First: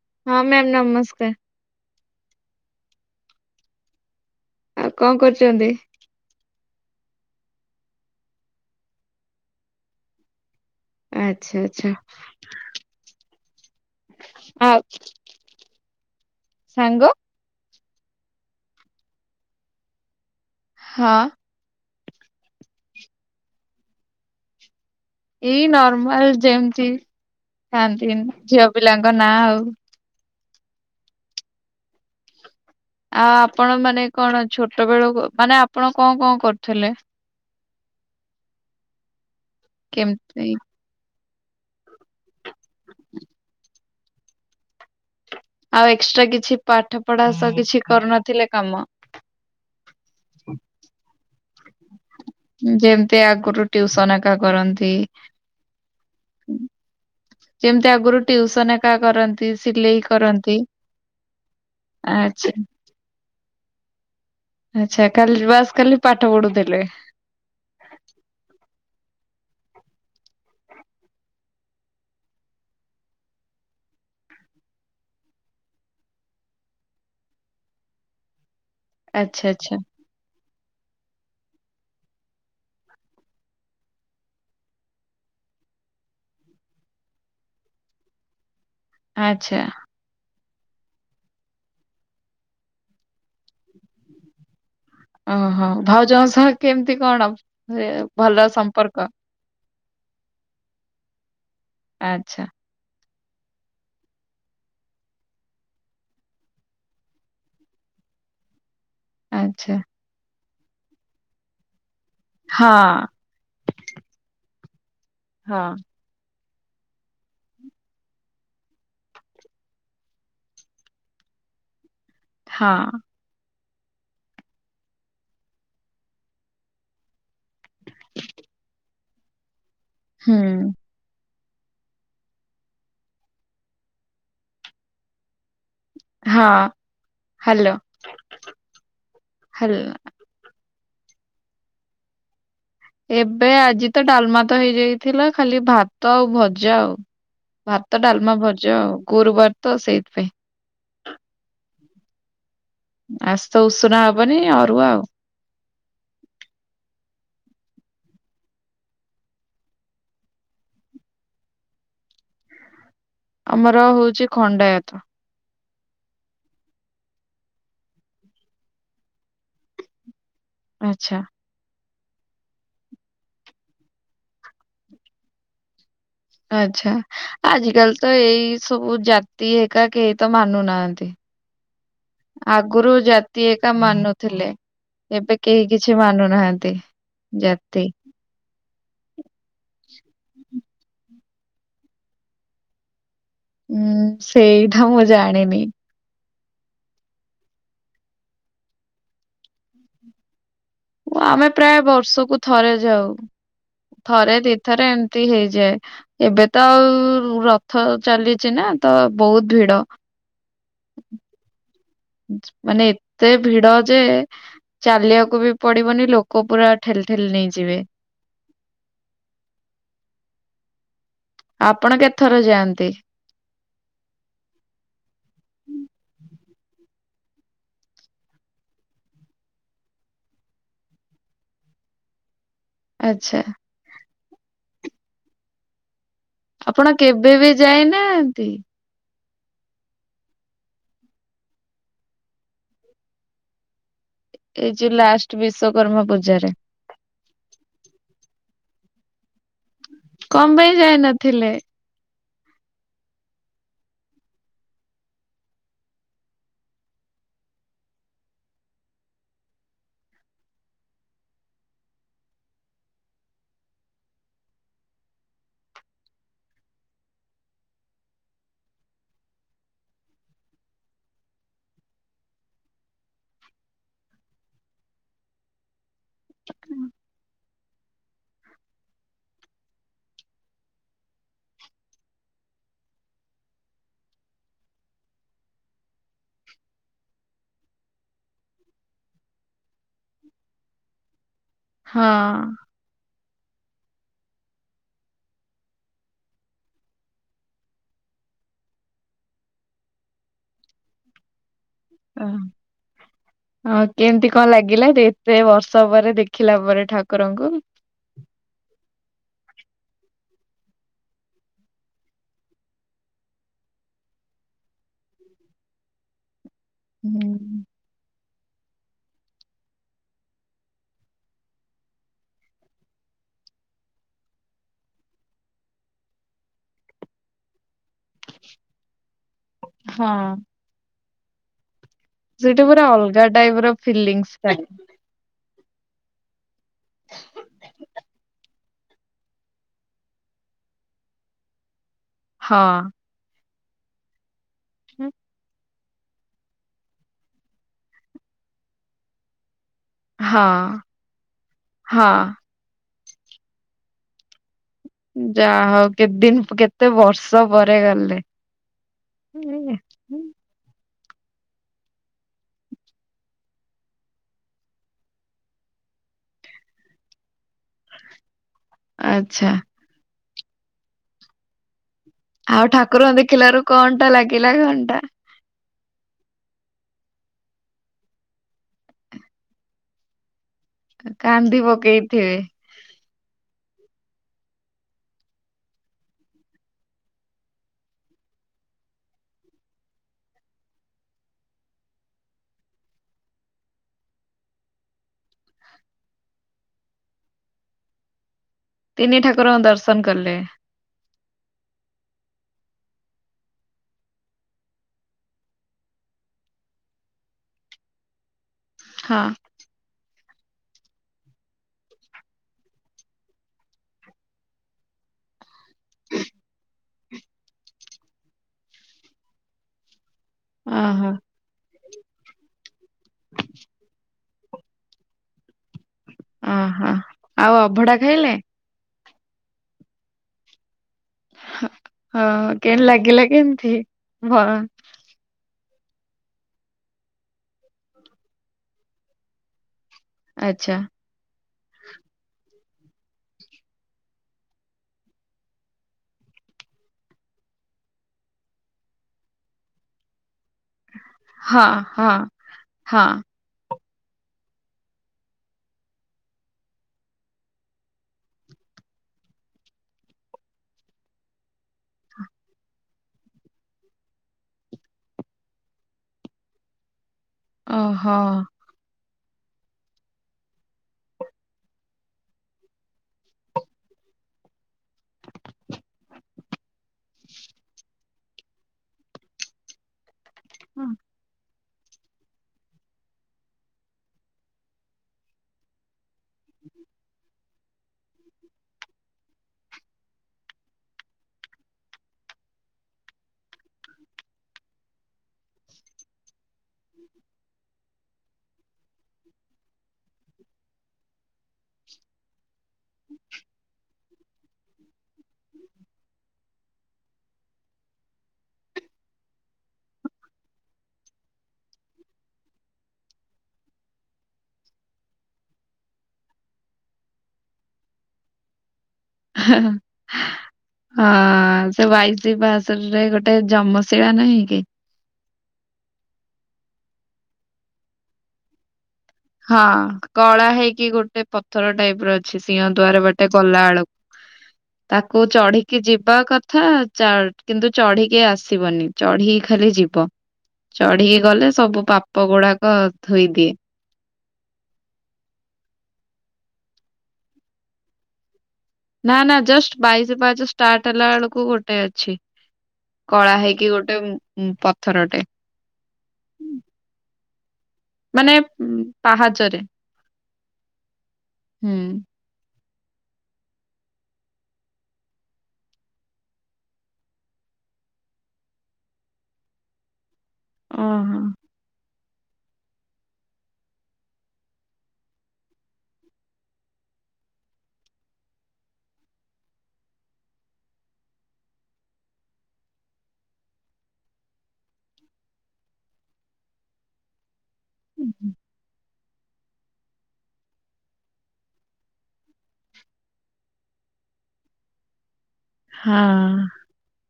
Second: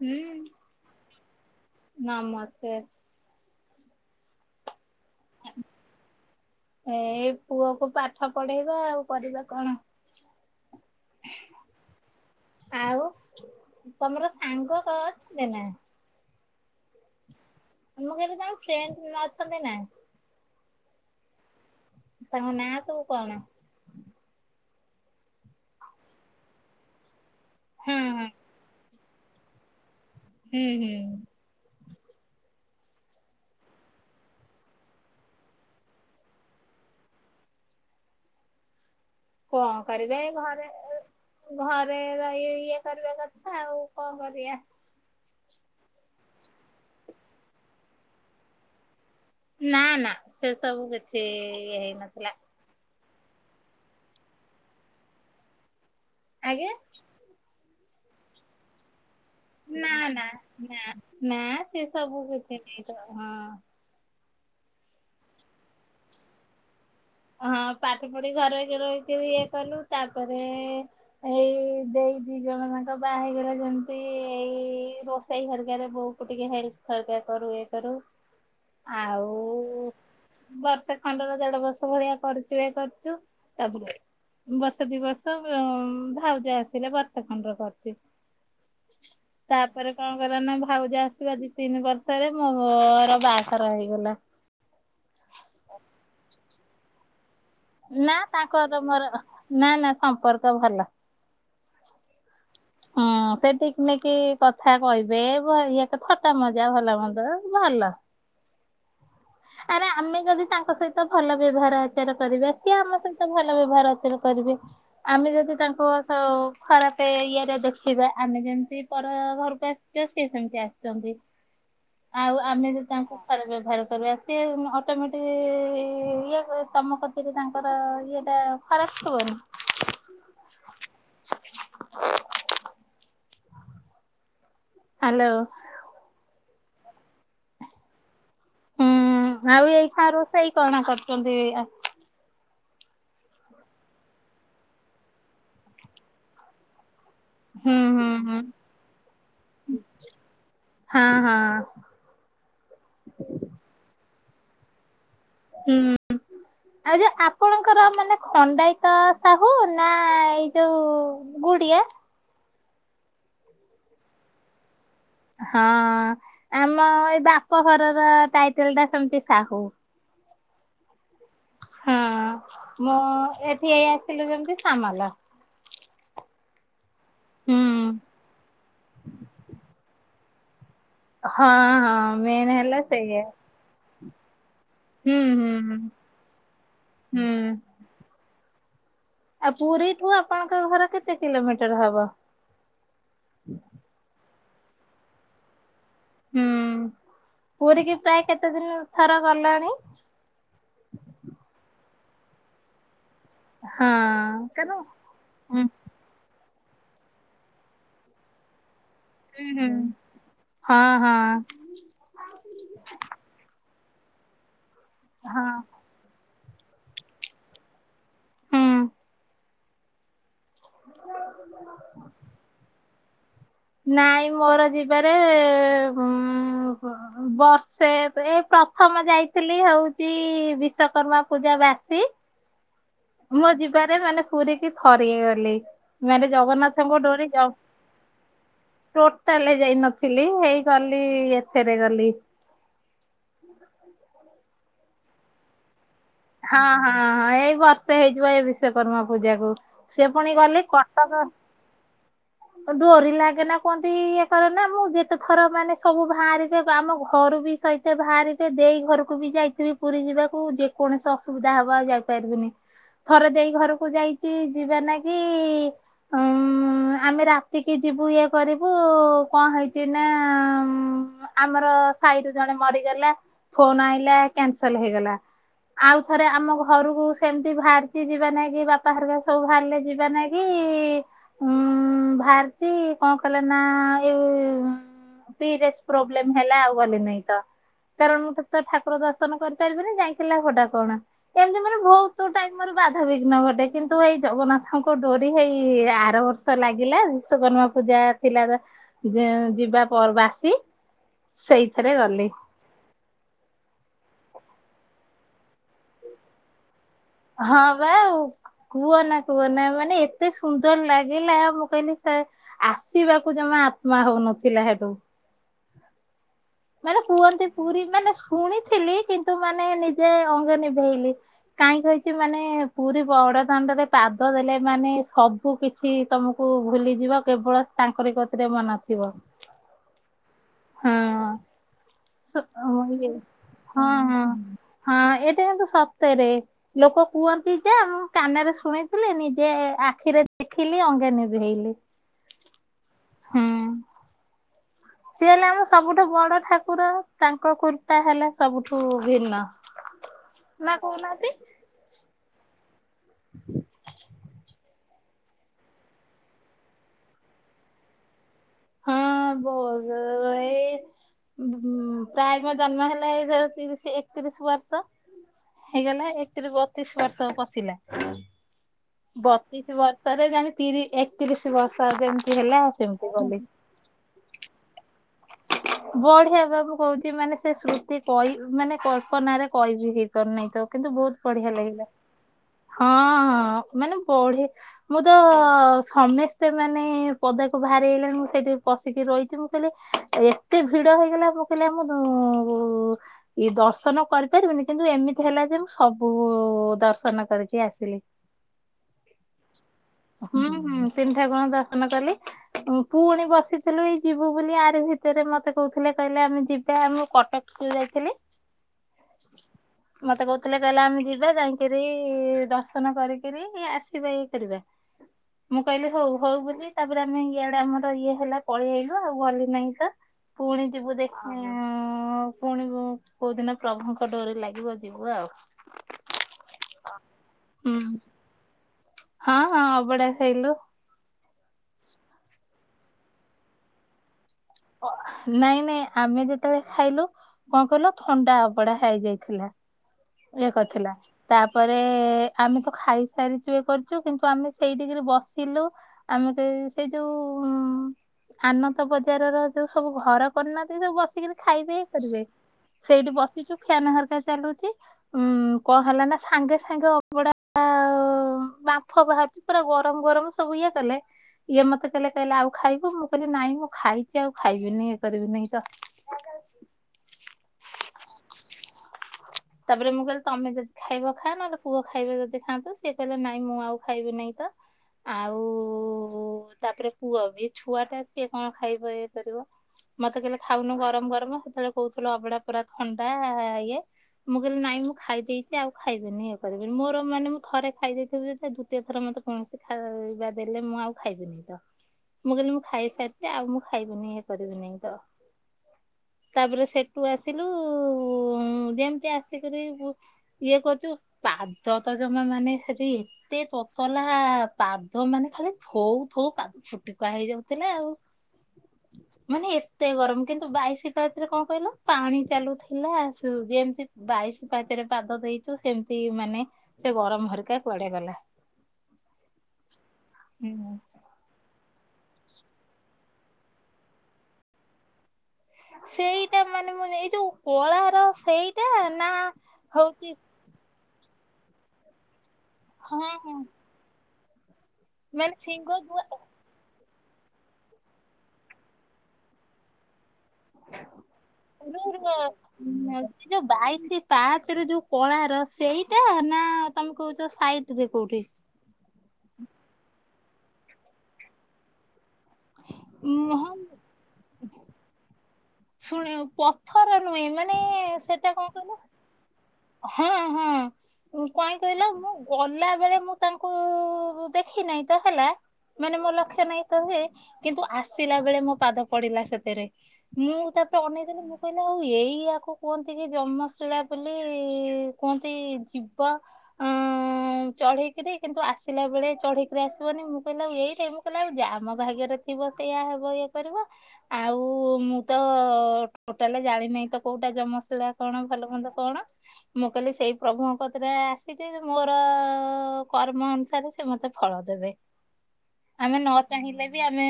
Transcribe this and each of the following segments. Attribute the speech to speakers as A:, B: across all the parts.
A: ହୁଁ
B: ହଁ ମ୍ୟାମ୍ ନମସ୍କାର।
A: ନମସ୍କାର।
B: ଆଉ କଣ କରୁଚନ୍ତି?
A: ଏ ପୁଅକୁ ପାଠ ପଢେଇବା ଆଉ କରିବା କଣ।
B: ଆଚ୍ଛା ଆଚ୍ଛା।
A: ଆଉ ତମର ସାଙ୍ଗ
B: ଆଉ
A: କ [unintelligible] ଥିବେନା?
B: ସାଙ୍ଗ?
A: ମୁଁ କହିଲି ତମ ଫ୍ରେଣ୍ଡ ଅଛନ୍ତି ନାଁ?
B: ହଁ।
A: ତାଙ୍କ ନାଁ ସବୁ କଣ?
B: ଏଇ ନର୍ମାଲ ଯେମିତି
A: ହଁ
B: ଥାଆନ୍ତି
A: ହଁ
B: ଝିଅ ପିଲାଙ୍କ ନାଁ ଆଉ।
A: ହୁଁ ହୁଁ।
B: ଆଉ ଆପଣ ମାନେ କଣ ଛୋଟ ବେଳୁ କ ମାନେ ଆପଣ କଣ କଣ କରୁଥିଲେ?
A: କଣ କରିବେ ଏ
B: କେମିତି
A: ଘରେ [unintelligible] ଘରେ ରଇ ଇଏ କରିବା କଥା ଆଉ କଣ କରିବା।
B: ଆଉ ଏକ୍ସଟ୍ରା କିଛି ପାଠ ପଢା ସହ କିଛି କରୁନଥିଲେ କାମ?
A: ନା ନା ସେ ସବୁ କିଛି ଇଏ ହେଇନଥିଲା।
B: ଯେମତି ଆଗରୁ ଟ୍ୟୁସନ ହେରିକା କରନ୍ତି।
A: ଆଜ୍ଞା।
B: ଯେମିତି ଆଗରୁ ଟ୍ୟିଉସନ ହେରିକା କରନ୍ତି।
A: ନା
B: ସିଲେଇ
A: ନା
B: କରନ୍ତି।
A: ନା ନା ସେ ସବୁ
B: ଆଚ୍ଛା
A: କିଛି ନାଇଁତ ହଁ।
B: ଆଚ୍ଛା କାଲ ବାସ୍ ଖାଲି ପାଠ ପଢୁଥିଲେ।
A: ହଁ ପାଠ ପଢିକି ଘର ରହିକି ରହିକିରି [unintelligible] ଇଏ କଲୁ ତାପରେ ଏଇ ଦେଇ ଦି ଜଣ ଯାଙ୍କ ବାହା ହେଇଗଲେ ଯେମିତି ଏଇ ରୋଷେଇ ହେରିକାରେ ବୋଉ ତାକୁ ଟିକେ ହେପ୍ଲ [unintelligible] କରୁ ଇଏ କରୁ। ଆଉ
B: ଆଚ୍ଛା ଆଚ୍ଛା।
A: ବର୍ଷେ ଖଣ୍ଡର ଦେଢ ବର୍ଷ ର୍ଷ ଭଳିଆ କରିଚୁ ଇଏ କରୁଚୁ ତା [unintelligible] ବର୍ଷ ଦି ବର୍ଷ ଭାଉଜ ଆସିଲେ ବର୍ଷା ଖଣ୍ଡ କରଛି
B: ଆଚ୍ଛା
A: ତାପରେ କଣ କଲା ନା ଭାଉଜ ଆସିବା ଦି ତିନି ବର୍ଷରେ ମୋର ବାହାଘର ହେଇଗଲା।
B: ଓହୋ ଭାଉଜଙ୍କ ସହ କେମତି କଣ
A: ନା
B: ଭଲ
A: ତାଙ୍କର ମୋର
B: ସମ୍ପର୍କ
A: ନା ନା ସମ୍ପର୍କ ଭଲ
B: ଆଚ୍ଛା
A: ହଁ ହଁ ସେ ଟିକ୍ ନିକ୍ କଥା କହିବେ ଇଏ ଏକ ଥଟା ମଜା ଭଲ ମନ୍ଦ ଭଲ
B: ଆଚ୍ଛା
A: ଆରେ ଆମେ ଯଦି ତାଙ୍କ ସହିତ ଭଲ ବ୍ୟବହାର ଆଚାର କରିବା ସିଏ ଆମ
B: ହଁ
A: ସହିତ ଭଲ ବ୍ୟବହାର ଅଛି କରିବେ ଆମେ ଯଦି
B: ହଁ
A: ତାଙ୍କ ହଉ ଖରାପ ଇୟ ରେ ଦେଖିବା ଆମେ ଯେମତି ପର ଘରକୁ ଆସିଛେ ସିଏ ସେମତି ଆସି ଛନ୍ତି ଆଉ ଆମେ ଯେ
B: ହଁ
A: ତାଙ୍କୁ ଖରାପ ବ୍ୟବହାର ସେ ବେଶୀ ଅଟୋମେଟିକ ଇଏ ତମକତିରେ ତାଙ୍କର
B: ହୁଁ
A: ଇଏଟା [unintelligible] ହ୍ୟାଲୋ
B: ହଁ ହ୍ୟାଲୋ
A: ହୁଁ ଆଉ ଏଇଖିଣା ରୋଷେଇ କଣ କରିଛନ୍ତି।
B: ଏବେ ଆଜି ତ ଡାଲମା ତ ହେଇଯାଇଥିଲା ଖାଲି ଭାତ ଆଉ ଭଜା ଆଉ
A: ହୁଁ
B: ଭାତ
A: ହୁଁ ହୁଁ।
B: ଡାଲମା ଭଜା ଆଉ ଗୁରୁବାର ତ ସେଇଥିପାଇଁ
A: ହଁ ହଁ
B: ଆଜି ତ ଉଷୁନା ହବନି ଅରୁଆ ଆଉ।
A: ହୁଁ। ଆଉ ଯୋଉ ଆପଣଙ୍କର ମାନେ ଖଣ୍ଡାଇତ ସାହୁ ନା ଏଇ ଯୋଉ ଗୁଡିଆ?
B: ଆମର ହଉଛି ଖଣ୍ଡାୟତ।
A: ହଁ ଆମ ଏଇ ବାପଘରର ଟାଇଟେଲ୍ ଟା ସେମତି ସାହୁ।
B: ଆଚ୍ଛା।
A: ହଁ ମୁଁ ଏଠି ଏଇ ଆସିଲି ଯେମିତି ସାମଲ।
B: ଆଚ୍ଛା
A: ହୁଁ
B: ଆଜିକାଲି ତ ଏଇ ସବୁ ଜାତି ଏକା କେହି ତ ମାନୁନାହାନ୍ତି।
A: ହଁ ହଁ ମେନ୍ ହେଲା
B: ଆଗରୁ
A: ସେଇଆ
B: ଜାତି ଏକା ମାନୁଥିଲେ।
A: ହୁଁ
B: ଏବେ
A: ହୁଁ
B: କେହି
A: ହୁଁ।
B: କିଛି ମାନୁନାହାନ୍ତି
A: ହୁଁ
B: ଜାତି।
A: ଆଉ ପୁରୀଠୁ ଆପଣଙ୍କ ଘର କେତେ କିଲୋମିଟର ହବ?
B: ହୁଁ ସେଇଠା ମୁଁ ଜାଣିନି।
A: ହୁଁ ପୁରୀ କି ପ୍ରାୟ କେତେ ଦିନ ଥର ଗଲଣି?
B: ଆମେ ପ୍ରାୟ ବର୍ଷକୁ ଥରେ ଯାଉ।
A: ହଁ
B: ଥରେ ଦି
A: କାରଣ
B: ଥର ଏମିତି
A: ହୁଁ
B: ହେଇଯାଏ। ଏବେ ତ ଆଉ ରଥ ଚାଲିଚି ନା ତ ବହୁତ
A: ହୁଁ
B: ଭିଡ।
A: ହଁ, ହଁ।
B: ମାନେ ଏତେ ଭିଡ ଯେ ଚାଲିବାକୁ
A: ହଁ
B: ବି ପଡିବନି ଲୋ କ ପୁରା ଠେଲି ଠେଲି ନେଇଯିବେ।
A: ହୁଁ
B: ଆପଣ କେତେଥର ଯାଆନ୍ତି?
A: ନାଇଁ ମୋର ଯିବାରେ ବର୍ଷେ ଏ ପ୍ରଥମ ଯାଇଥିଲି ହଉଛି ବିଶ୍ଵକର୍ମା ପୂଜା ବାସୀ।
B: ଆଚ୍ଛା
A: ମୁଁ ଯିବାରେ ମାନେ ପୁରୀ କି ଥରିଏ ଗଲି। ମାନେ
B: ଆପଣ
A: ଜଗନ୍ନାଥଙ୍କ
B: କେବେ
A: ଡୋରି
B: ବି
A: ଜ
B: ଯାଇନାହାନ୍ତି।
A: ଟୋଟାଲେ ଯାଇ ନଥିଲି ହେଇ ଗଲି ଏଥେରେ ଗଲି।
B: ଏଇ ଯଉ ଲାଷ୍ଟ ବିଶ୍ଵକର୍ମା ପୂଜା।
A: ହଁ, ହଁ, ହଁ ଏଇ ବର୍ଷେ ହେଇଯିବ ଏଇ ବିଶ୍ଵକର୍ମା ପୂଜାକୁ। ସେ ପୁଣି
B: କଣ
A: ଗଲି
B: ପାଇଁ
A: କଟକ
B: ଯାଇନଥିଲେ?
A: ଡୋରି ଲାଗେ ନା କୁହନ୍ତି ଇଏ କର ନା ମୁଁ ଯେତେ ଥର ମାନେ ସବୁ ବାହାରିବେ ଆମ ଘରୁ ବି ସହିତ ଏତେ ବାହାରିବେ ଦେଇ ଘରକୁ ବି ଯାଇଥିବି ପୁରୀ ଯିବାକୁ ଯେକୌଣସି ଅସୁବିଧା ହବ ଆଉ ଯାଇପାରିବିନି। ଥରେ ଦେଇ ଘରକୁ ଯାଇଛି ଯିବା ନା କି ଉଁ ଆମେ ରାତିକି ଯିବୁ ଇଏ କରିବୁ କଣ ହେଇଛି ନା ଆମର ସାହିରୁ ଜଣେ ମରିଗଲା ଫୋନ ଆଇଲା କ୍ୟାନସଲ ହେଇଗଲା। ଆଉ ଥରେ ଆମ ଘରକୁ ସେମିତି ବାହାରିଛି ଯିବା ନାଗି ବାପାହେରିକା ସବୁ ବାହାରିଲେ ଯିବା ନା କି ଉଁ ଭାହାରିଚି କଣ କଲେ ନା ଏଇ ସିରିୟେସ୍ ପ୍ରୋବ୍ଲେମ ହେଲା ଆଉ ଗଲି ନାଇଁ ତ। କାରଣ ମୁଁ ତ ତ ଠାକୁ ଦର୍ଶନ କରିପାରିବିନି ଯାଇଁକି ଲାଭଟା କଣ ଏମିତି ମୋର ବହୁତ ଟାଇମ୍
B: ହଁ।
A: ମୋର ବାଧାବିଘ୍ନ ଘଟେ କିନ୍ତୁ ଏଇ ଜଗନ୍ନାଥଙ୍କ ଡୋରି ହେଇ ଆର ବର୍ଷ ଲାଗିଲା ବିଶ୍ଵକର୍ମା ପୂଜା ଥିଲା ଯିବା ପରେ ବାସି ସେଇ
B: ଉ ହୁଁ। ହଁ କେମିତି କଣ ଲାଗିଲା ଏତେ ବର୍ଷ ପରେ ଦେଖିଲା ପରେ ଠାକୁ
A: ହଁ ପା ଆଉ। କୁହନା କୁହନା ମାନେ ଏତେ ସୁନ୍ଦର ଲାଗିଲା ମୁଁ କହିନି ସେ ଆସିବାକୁ ଜମା ଆତ୍ମା ହଉନଥିଲା ହେଟଉ। ମାନେ କୁହନ୍ତି
B: ହୁଁ।
A: ପୁରୀ ମାନେ ଶୁଣିଥିଲି କିନ୍ତୁ ମାନେ ନିଜେ ଅଙ୍ଗେ ନିଭେଇଲି। କାହିଁ କହିଛି ମାନେ ପୁରୀ ବଡଦାଣ୍ଡରେ ପାଦ ଦେଲେ ମାନେ ସବୁ ସବୁ କିଛି ତମକୁ ଭୁଲିଯିବ କେବଳ ତାଙ୍କରି କତିରେ ମନଥିବ।
B: ହଁ।
A: ହଁ।
B: ସେଇଟା
A: ସତ
B: ପୁରା
A: ଇଏ
B: ଅଲଗା ଟାଇପ ର
A: ହଁ
B: ଫିଲିଙ୍ଗସ୍ ଥାଏ
A: ହଁ ଏଇଟା କିନ୍ତୁ ସତରେ। ଲୋକ କୁହନ୍ତି ଯେ ମୁଁ କାନେରେ ଶୁଣିଥିଲି ନିଜେ ଆଖିରେ ଦେଖିଲି ଅଙ୍ଗେ ନିଭେଇଲି।
B: ହଁ।
A: ହୁଁ। ସିଏ ହେଲେ ଆମ ସବୁଠୁ ବଡ ଠାକୁର ତାଙ୍କ କୁର୍ପା ହେଲା ସବୁଠୁ ଭିନ୍ନ। ନା
B: ହଁ
A: କହୁନାହାନ୍ତି
B: ହଁ। ଯାହା ହଉ କେତେ ଦିନ କେତେ ବର୍ଷ ପରେ ଗଲେ।
A: ତୋ ଏଇ ପ୍ରାୟ ମୋ ଜନ୍ମ ହେଲା ଏ ତିରିଶ ଏକତିରିଶ ବର୍ଷ ହେଇଗଲା ଏକତିରି ବତିଶ ବର୍ଷ ପଶିଲା
B: ଆଚ୍ଛା
A: ବତିଶ ବର୍ଷରେ ଜାଣିତିରି ଏକତିରିଶ ବର୍ଷ ଯେମତି ହେଲା ଆଉ ସେମତି ଗଲି।
B: କଣ୍ଟା ଲାଗିଲା ଘଣ୍ଟା।
A: ବଢିଆ ସବୁ କହୁଛି ମାନେ ସେ ସ୍ମୃତି କଇ ମାନେ କଳ୍ପନାରେ କହିବି ହେ କରି ନାଇଁତ କିନ୍ତୁ ବହୁତ ବଢିଆ
B: କାନ୍ଦି
A: ଲାଗିଲା
B: ପକେଇଥିବେ
A: ହଁ ହଁ ମାନେ ବଢି ମୁଁ ତ ସମସ୍ତେ ମାନେ ପଦାକୁ ବାହାରି ଆଇଲେଣି ମୁଁ ସେଇଠି ପଶିକି ରହିଛି ମୁଁ କହିଲି ଏତେ ଭିଡ ହେଇଗଲା ମୁଁ କହିଲି ଆମର ଇଏ ଦର୍ଶନ କରିପାରିବିନି କିନ୍ତୁ ଏମିତି ହେଲା ଯେ ମୁଁ ସବୁ ଦର୍ଶନ କରିିକି ଆସିଲି।
B: ତିନି ଠାକୁରଙ୍କ ଦର୍ଶ
A: ହୁଁ ହୁଁ ତିନି ଠାକୁରଙ୍କ ଦର୍ଶନ କଲି। ପୁଣି ବସିଥିଲୁ ଏଇ ଯିବୁ ବୋଲି ଆର ଭିତରେ ମତେ କହୁଥିଲେ କହିଲେ ଆମେ ଯିବା ମୁଁ କଟକ [unintelligible] ଯାଇଥିଲି।
B: ହଁ।
A: ହ ମତେ କହୁଥିଲେ କହିଲେ ଆମେ ଯିବା ଯାଇକିରି ଦର୍ଶନ କରିକିରି ଆସିବା ଇଏ କରିବା। ମୁଁ କହିଲି ହୋଉ ହୋଉ ବୋଲି ତାପରେ ଆମେ ଇଆଡେ ଆମର ଇଏ ହେଲା ପଳେଇଆଇଲୁ ଆଉ ଗଲି ନାହିଁ ତ। ପୁଣି ଯିବୁ
B: ଓହୋ।
A: ଦେଖିଆ ପୁଣିିବୁ କୋଉ ଦିନ ପ୍ରଭୁଙ୍କ ଡୋରି ଲାଗିବ ଯିବୁ ଆଉ।
B: ଅହୋ ଆଉ
A: ହୁଁ
B: ଅଭଢା ଖାଇଲେ?
A: ହଁ ହଁ ଅବଢାଆ ଖାଇଲୁ।
B: ହଁ କେ ଲାଗିଲା କେମିତି ଭ
A: ନାଇଁ ନାଇଁ ଆମେ ଯେତେବେଳେ ଖାଇଲୁ କଣ କହିଲ ଥଣ୍ଡା ଅଭଢା ହେଇଯାଇଥିଲା। ଇଏ
B: ଆଚ୍ଛା
A: କଥିଲା। ତାପରେ ଆମେ ତ ଖାଇସାରିଛୁ କରିଛୁ କିନ୍ତୁ ଆମେ ସେଇଠିକରି ବସିଲୁ ଆମେ ସେ ସିଏ ଯୋଉ ଆନନ୍ଦ ବଜାରର ଯୋଉ ସବୁ ଘର କରିନାହାନ୍ତି ନା ସେଇ ଯୋଉ ବସିକିରି ଖାଇଦେଇ କରିବେ ସେଇଠି ବସିଛୁ ଫ୍ୟାନ୍ ହେରିକା ଚାଲୁଛି। ଉୁଁ କଣ ହେଲା ନା ସାଙ୍ଗେ ସାଙ୍ଗେ ଅବଢା ଆ ହଁ ବାମ୍ପ ବାହାରୁଛି ପୁରା ଗରମ ଗରମ ସବୁ ଇଏ କଲେ ଇଏ ମତେ କହିଲେ ଆଉ ଖାଇବୁ ମୁଁ କହିଲି ନାଇଁ ମୁଁ ଖାଇଛି ଆଉ ଖାଇବିନି ଇଏ କରିବିିନି ତ
B: ଓହୋ।
A: ତାପରେ ମୁଁ କହିଲି ତମେ ଯଦି ଖାଇବ ଖା ନହେଲେ ପୁଅ ଖାଇବ ଯଦି ଖାଆ ସିଏ କହିଲେ ନାଇଁ ମୁଁ ଆଉ ଖାଇବି ନାଇଁ ତ ଆଉ ତାପରେ ପୁଅ ବି ଛୁଆ ଟା ସିଏ କଣ ଖାଇବ ଇଏ କରିବ। ମତେ କହିଲେ ଖାଉନୁ ଗରମ ଗରମ ସେତେବେଳେ କହୁଥିଲୁ ଅବଢ଼ା ପୁରା ଥଣ୍ଡା ଇଏ ମୁଁ କହିଲି ନାଇଁ ମୁଁ ଖାଇ ଦେଇଛି ଆଉ ଖାଇବିନି ଇଏ କରିବନି ମୋର ମାନେ ଥରେ ଖାଇ ଦେଇଥିବି ଦ୍ୱିତୀୟ ଥର ମତେ କୌଣସି ଖାଇବା ଦେଲେ ମୁଁ ଆଉ ଖାଇବିନି ତ ମୁଁ କହିଲି ମୁଁ ଖାଇସାରିଛିି ଆଉ ମୁଁ ଖାଇବିନି ଇଏ କରିବିିନି ତ ତାପରେ ସେଠୁ ଆସିଲୁ ଯେ ଆସିକରି ଇଏ କରୁଛୁ ପାଦ ତ ଜମା ମାନେ ସେଠି ଏତେ ତତଲା ପାଦ ମାନେ ଖାଲି ଥଉ ଥଉ ପାଦ ଫୁଟୁକା ହେଇଯାଉଥିଲା ଆଉ। ହ ମାନେ ଏତେ ଗରମ କିନ୍ତୁ ବାଇଶି ପାହାଚରେ କଣ କହିଲ ପାଣି ଚାଲୁଥିଲା ଏମିତି ବାଇଶି ପାହଚ ରେ ପାଦ ଦେଇଛୁ ସେମିତି ମାନେ ସେ ଗରମ ହରିକା କୁଆଡେ ଗଲା।
B: ହ
A: ହୁଁ
B: ହଁ ସେ ବାଇଶି ପାହାଚରେ ଗୋଟେ ଯମଶିଳା ନହିଁ କି?
A: ସେଇଟା ମାନେ ମୁଁ ଏଇ ଯୋଉ କଳାର ସେଇଟା ନା
B: ହଁ
A: ହଉଛି
B: କଳା ହେଇକି ଗୋଟେ ପଥର ଟାଇପ୍ ର ଅଛି ସିଂହ
A: ହଁ
B: ଦ୍ୱାର ବାଟେ ଗଲା ଆଳୁକୁ। ତାକୁ
A: ମାନେ
B: ଚଢିକି
A: ସିଂହ
B: ଯିବା କଥା କଥା କିନ୍ତୁ ଚଢିକି ଆସିବନି ଚଢିକି ଖାଲି ଯିବ। ଚଢିକି ଗଲେ ସବୁ
A: ଯୋଉ
B: ପାପ ଗୁଡାକ ଧୋଇଦିଏ।
A: ପାହାଚରେ ଯୋଉ କଳାର ସେଇଟା ନା ତମେ କହୁଛ ସାଇଟ୍ ରେ କୋଉଠି।
B: ନା ନା ଜଷ୍ଟ୍ ବାଇଶି ପାହାଚ ଷ୍ଟାର୍ଟ ହେଲା ବେଳକୁ ଗୋଟେ ଅଛି। କଳା
A: ହଁ
B: ହେଇକି ଗୋଟେ ଉ ପଥରଟେ
A: ଶୁଣେ ପଥରା ନୁହେଁ ମାନେ ସେଟା
B: ମାନେ
A: କଁ କହିଲ
B: ଉଁ, ପାହାଚରେ।
A: ହଁ ହଁ କଇଁ
B: ହୁଁ।
A: କହିଲ ମୁଁ ଗଲା ବେଳେ ମୁଁ ତାଙ୍କୁ ଦେଖି ନାହିଁ ତ ହେଲା ମାନେ ମୋ ଲକ୍ଷ୍ୟ ନାହିଁ ତ ହୁଏ କିନ୍ତୁ ଆସିଲା ବେଳେ ମୋ ପାଦ ପଡିଲା ସେଥେରେ ମୁଁ ତାପରେ ଅନେଇ
B: ଓହୋ
A: ଦେଲି ମୁଁ କହିଲି ଆଉ ଏଇୟାକୁ କୁହଁନ୍ତି କି ଜନ୍ମଶିଳା ବୋଲି କୁହନ୍ତି ଯିବ ଅଁ ଚଢିକିରି କିନ୍ତୁ ଆସିଲା ବେଳେ ଚଢିକିରି ଆସିବନି ମୁଁ କହିଲି ଆଉ ଏଇଟାକୁ କହିଲି ଆଉ ଯାହା ମୋ ଭାଗ୍ୟରେ ଥିବ ସେଇୟଆ ହେବ ଇଏ କରିବ ଆଉ ମୁଁ ତ ଟୋଟାଲ ଜାଣିିନାହିଁ ତ କୋଉଟା ଜନ୍ମଶିଳା କଣ ଭଲ ମନ୍ଦ କଣ ମୁଁ କହିଲି ସେଇ ପ୍ରଭୁଙ୍କକତିରେ ଆସିକି ମୋର କର୍ମ ଅନୁସାରେ ସେ ମତେ ଫଳ ଦେବେ। ଆମେ ନ
B: ହଁ
A: ଚାହିଁଲେ ବି ଆମେ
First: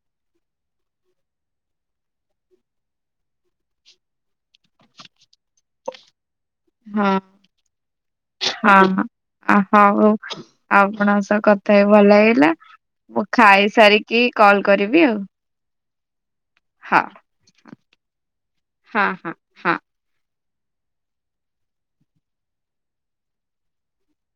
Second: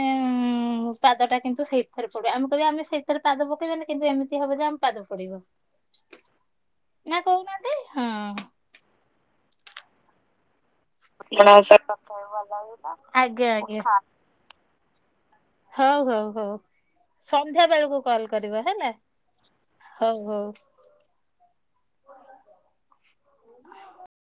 A: ପାଦ ଟା କିନ୍ତୁ ସେଇଥରେ ପଡିବ ଆମେ କହିବା ଆମେ ସେଥିରେ ପାଦ ପକେଇବାନି କିନ୍ତୁ ଏମିତି ହବ ଯେ ଆମ ପାଦ ପଡିବ
B: ହଁ
A: ନା କହୁନାହାନ୍ତି ହଁ।
B: ହଁହଁ ହଉ ଆପଣଙ୍କ ସହ କଥା ହେଇ ଭଲ ଲାଗିଲା ମୁଁ ଖାଇସାରିକି କଲ କରିବି ଆଉ।
A: ହଉ ହଉ ହଉ
B: ହଁ
A: ସନ୍ଧ୍ୟା ବେଳକୁ କଲ କରିବ ହେଲା?
B: ହଁ ହଁ ହଁ।
A: ହଉ ହଉ।